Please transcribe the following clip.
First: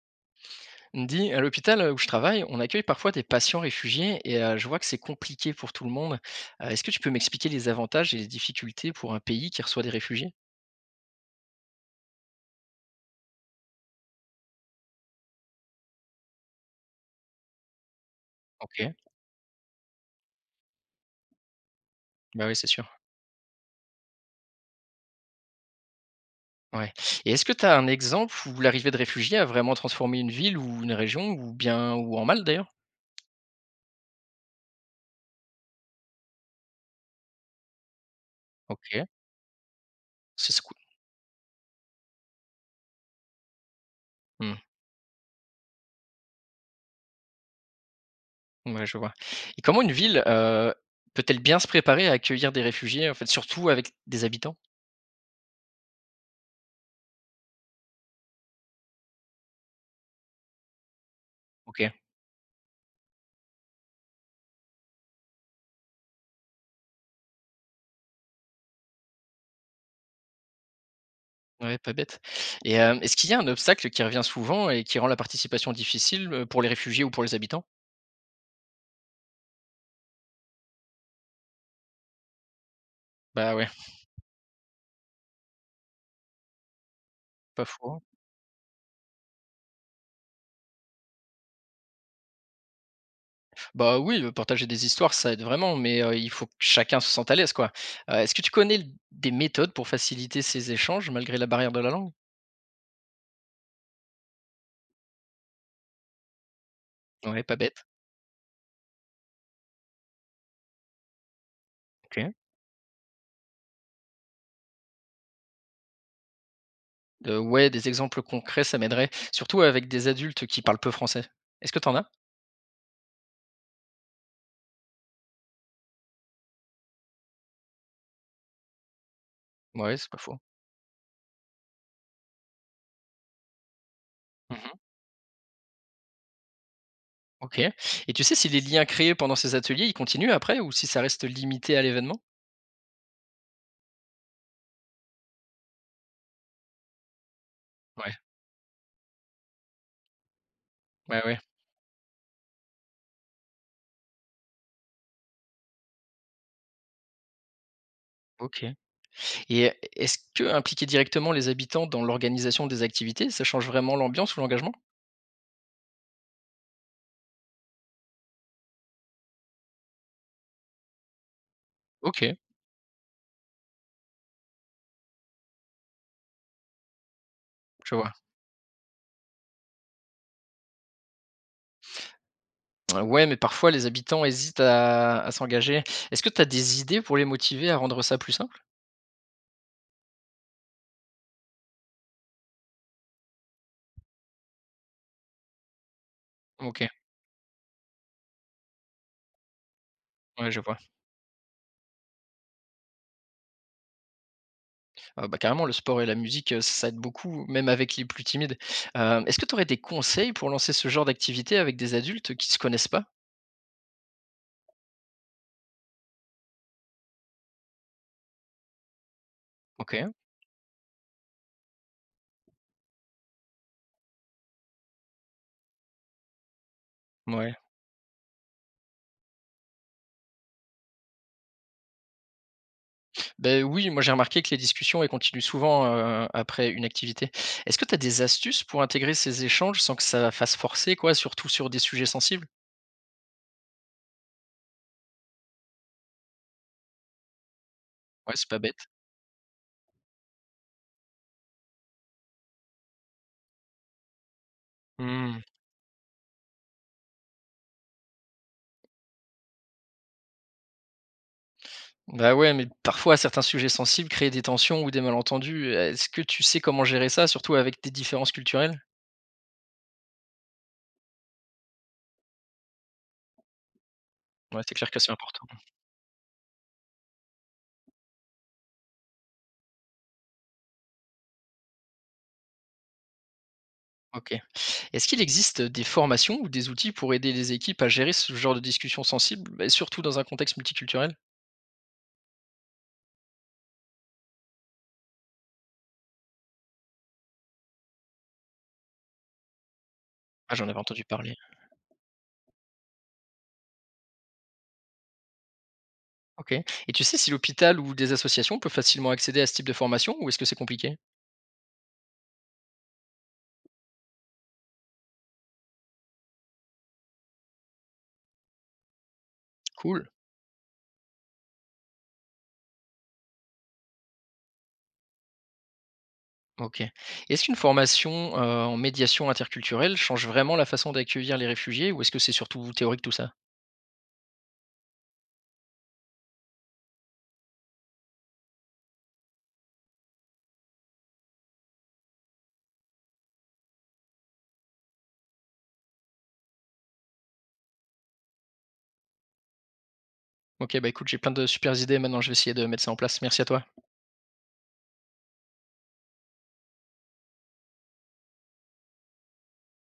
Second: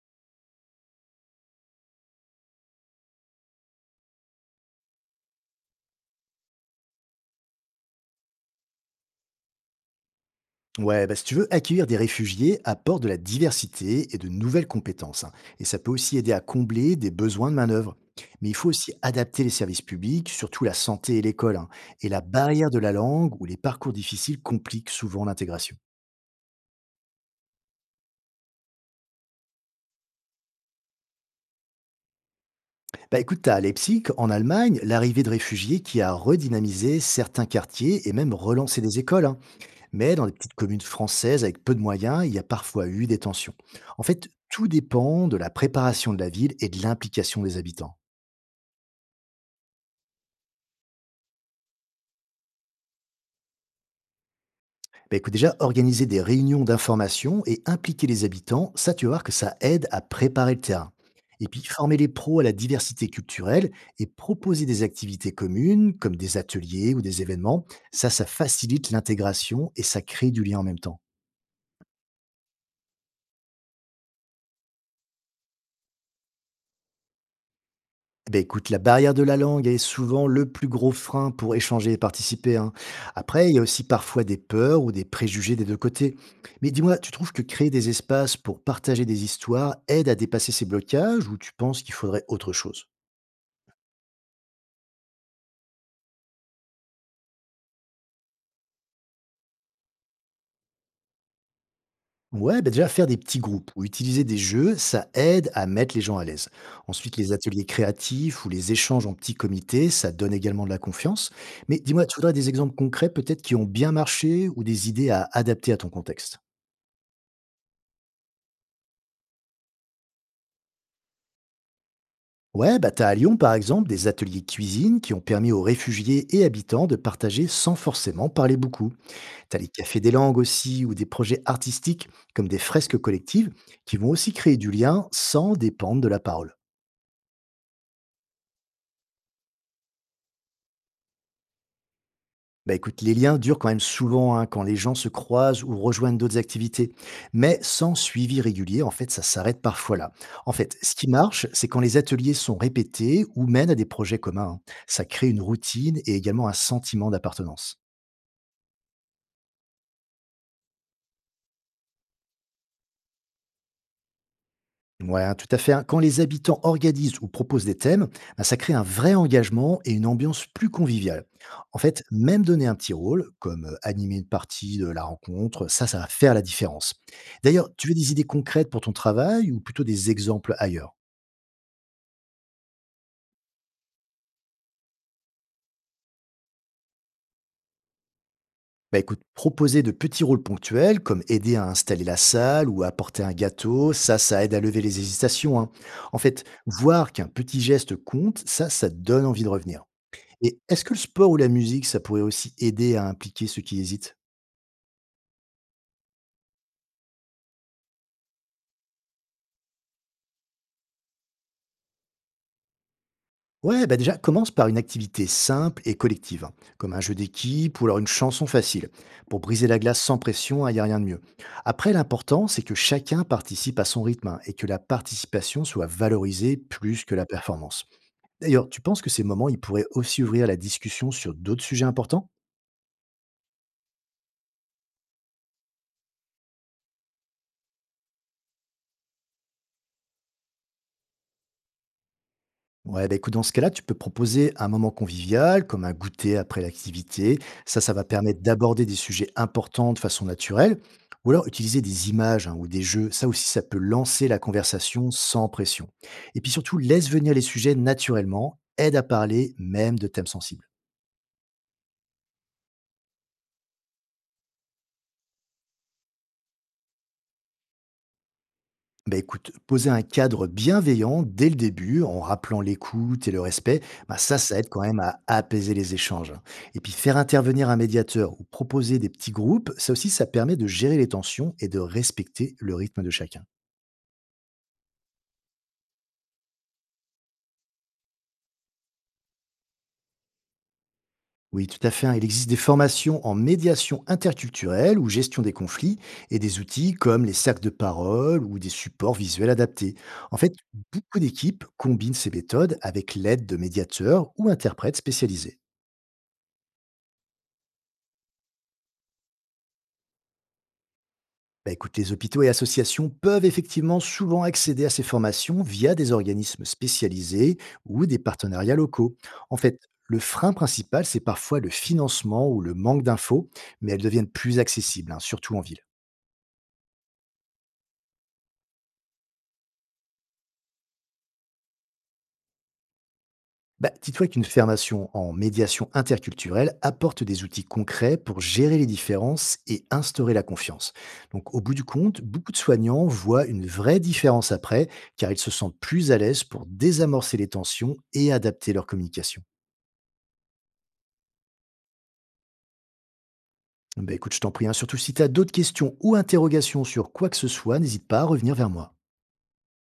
Dis, à l'hôpital où je travaille, on accueille parfois des patients réfugiés et je vois que c'est compliqué pour tout le monde. Est-ce que tu peux m'expliquer les avantages et les difficultés pour un pays qui reçoit des réfugiés? Ouais, bah, si tu veux accueillir des réfugiés, apporte de la diversité et de nouvelles compétences. Hein. Et ça peut aussi aider à combler des besoins de main-d'œuvre. Mais il faut Ok, aussi adapter les services publics, surtout la santé et l'école. Hein. Et la bah oui, c'est barrière de sûr. la langue ou les parcours difficiles compliquent souvent l'intégration. Ouais. Et est-ce que tu as un exemple où l'arrivée de réfugiés a vraiment transformé une ville ou une région, ou bien ou en mal d'ailleurs? Bah écoute, t'as à Leipzig, en Allemagne, l'arrivée de réfugiés qui a redynamisé certains quartiers et même relancé Ok, des écoles. Hein. Mais dans les c'est petites c'est cool. communes françaises avec peu de moyens, il y a parfois eu des tensions. En fait, Hmm, tout dépend de la préparation de la ville et de l'implication des habitants. ouais, je vois. Et comment une ville peut-elle bien se préparer à accueillir des réfugiés, en fait, surtout avec des habitants? Bah, écoute, déjà, organiser des réunions d'information et impliquer les habitants, ça, tu vas voir que ça aide à préparer le terrain. Et puis, Ok. former les pros à la diversité culturelle et proposer des activités communes, comme des ateliers ou des événements, ça facilite l'intégration et ça crée du lien en même temps. Ouais, pas bête et est-ce qu'il y a un obstacle qui revient souvent et qui rend la participation difficile, pour les réfugiés ou pour les habitants? Beh, écoute, la barrière de la langue est souvent le plus gros frein pour échanger et participer. Hein. Après, Bah, il y a ouais, aussi parfois des peurs ou des préjugés des deux côtés. Mais dis-moi, tu trouves que pas créer des fou, hein. espaces pour partager des histoires aide à dépasser ces blocages ou tu penses qu'il faudrait autre chose? Bah, oui, partager des histoires, ça aide vraiment, mais il faut que chacun se sente à l'aise, quoi. Est-ce que tu connais l des méthodes pour faciliter ces échanges malgré la barrière de la langue? Ouais, bah déjà faire des petits groupes ou utiliser des jeux, ça aide à mettre les gens à l'aise. Ensuite, les Ouais, pas ateliers bête. créatifs ou les échanges en petits comités, ça donne également de la confiance. Mais dis-moi, tu OK. voudrais des exemples concrets peut-être qui ont bien marché ou des idées à adapter à ton contexte? Ouais, des exemples concrets, ça m'aiderait, surtout avec des adultes qui parlent peu français. Est-ce que t'en as? Ouais, bah t'as à Lyon par exemple des ateliers cuisine qui ont permis aux réfugiés et habitants de partager sans forcément parler beaucoup. T'as les Ouais, cafés c'est des pas faux. langues aussi ou des projets artistiques comme des fresques collectives qui vont aussi créer du Mmh. lien sans dépendre de la parole. OK, et tu sais si les liens créés pendant ces ateliers, ils continuent après ou si ça reste limité à l'événement? Bah écoute, les liens durent quand même souvent hein, quand les gens se croisent ou rejoignent d'autres activités, mais sans Ouais, suivi régulier, en fait, ça s'arrête parfois là. En fait, ce qui ouais, ouais. marche, c'est quand les ateliers sont répétés ou mènent à des projets communs. Hein. Ça crée une routine et également un sentiment d'appartenance. OK, et est-ce que impliquer directement les habitants dans l'organisation des activités, ça change vraiment l'ambiance ou l'engagement? Ouais, hein, tout à fait. Hein. Quand les habitants organisent ou proposent des thèmes, bah, ça crée un vrai engagement et une ambiance plus conviviale. En fait, OK, même donner un petit rôle, comme animer une partie de la rencontre, ça va faire la différence. D'ailleurs, tu je veux vois. des idées concrètes pour ton travail ou plutôt des exemples ailleurs? Ouais, mais parfois les habitants hésitent à s'engager. Est-ce que tu as des idées pour les motiver à rendre ça plus simple? Bah écoute, proposer de petits rôles ponctuels, comme aider à installer la salle ou apporter un gâteau, ça aide à lever les hésitations. Hein. En fait, OK, voir qu'un petit geste compte, ça te donne envie de revenir. ouais, je Et vois. est-ce que le sport ou la musique, ça pourrait aussi aider à impliquer ceux qui hésitent? Ah bah, carrément, le sport et la musique, ça aide beaucoup, même avec les plus timides. Est-ce que tu aurais des conseils pour lancer ce genre d'activité avec des adultes qui se connaissent pas? Ouais, bah déjà, commence par une activité simple et collective, hein, comme un jeu d'équipe ou alors une chanson facile, pour briser la glace OK. sans pression, il n'y a rien de mieux. Après, l'important, c'est que chacun participe à son rythme hein, et que la participation soit valorisée plus que la Ouais. performance. D'ailleurs, tu penses que ces moments, ils pourraient aussi ouvrir la discussion sur d'autres sujets importants? Ben oui, moi j'ai remarqué que les discussions, elles continuent souvent, après une activité. Est-ce que tu as des astuces pour intégrer ces échanges sans que ça fasse forcer quoi, surtout sur des sujets sensibles? Ouais, bah écoute, dans ce cas-là, tu peux proposer un moment convivial, comme un goûter après l'activité. Ça va Ouais, permettre c'est pas bête. d'aborder des sujets importants de façon naturelle. Ou alors utiliser des images hein, ou des jeux. Ça aussi, ça peut lancer la conversation Mmh. sans pression. Et puis surtout, laisse venir les sujets naturellement, aide à parler même de thèmes sensibles. Bah, ouais, mais parfois certains sujets sensibles créent des tensions ou des malentendus. Est-ce que tu sais comment gérer ça, surtout avec des différences culturelles? Bah écoute, poser un cadre bienveillant dès le début, en rappelant l'écoute et le respect, bah ça, ça Ouais, aide c'est quand clair que même c'est à important. apaiser les échanges. Hein. Et puis faire intervenir un médiateur ou proposer des petits groupes, ça aussi, ça permet de gérer les tensions et de respecter le rythme de chacun. OK. Est-ce qu'il existe des formations ou des outils pour aider les équipes à gérer ce genre de discussions sensibles, beh, surtout dans un contexte multiculturel? Oui, tout à fait. Hein. Il existe des formations en médiation interculturelle ou gestion des conflits et des outils comme les sacs de parole ou des supports visuels adaptés. En fait, Ah, j'en avais entendu beaucoup parler. d'équipes combinent ces méthodes avec l'aide de médiateurs ou interprètes spécialisés. OK, et tu sais si l'hôpital ou des associations peuvent facilement accéder à ce type de formation ou est-ce que c'est compliqué? Bah, écoute, les hôpitaux et associations peuvent effectivement souvent accéder à ces formations via des organismes spécialisés ou des partenariats locaux. En fait, Cool. le frein principal, c'est parfois le financement ou le manque d'infos, mais elles deviennent plus accessibles, hein, surtout en ville. OK. Est-ce qu'une formation, en médiation interculturelle change vraiment la façon d'accueillir les réfugiés ou est-ce que c'est surtout théorique tout ça? Bah, dis-toi qu'une formation en médiation interculturelle apporte des outils concrets pour gérer les différences et instaurer la confiance. Donc, au bout du compte, beaucoup de soignants voient une vraie différence après, car ils se sentent plus à l'aise pour désamorcer les tensions et adapter leur communication. OK, bah, écoute, j'ai plein de supers idées maintenant, je vais essayer de mettre ça en place. Merci à toi. Bah, écoute, je t'en prie, hein, surtout si tu as d'autres questions ou interrogations sur quoi que ce soit, n'hésite pas à revenir vers moi.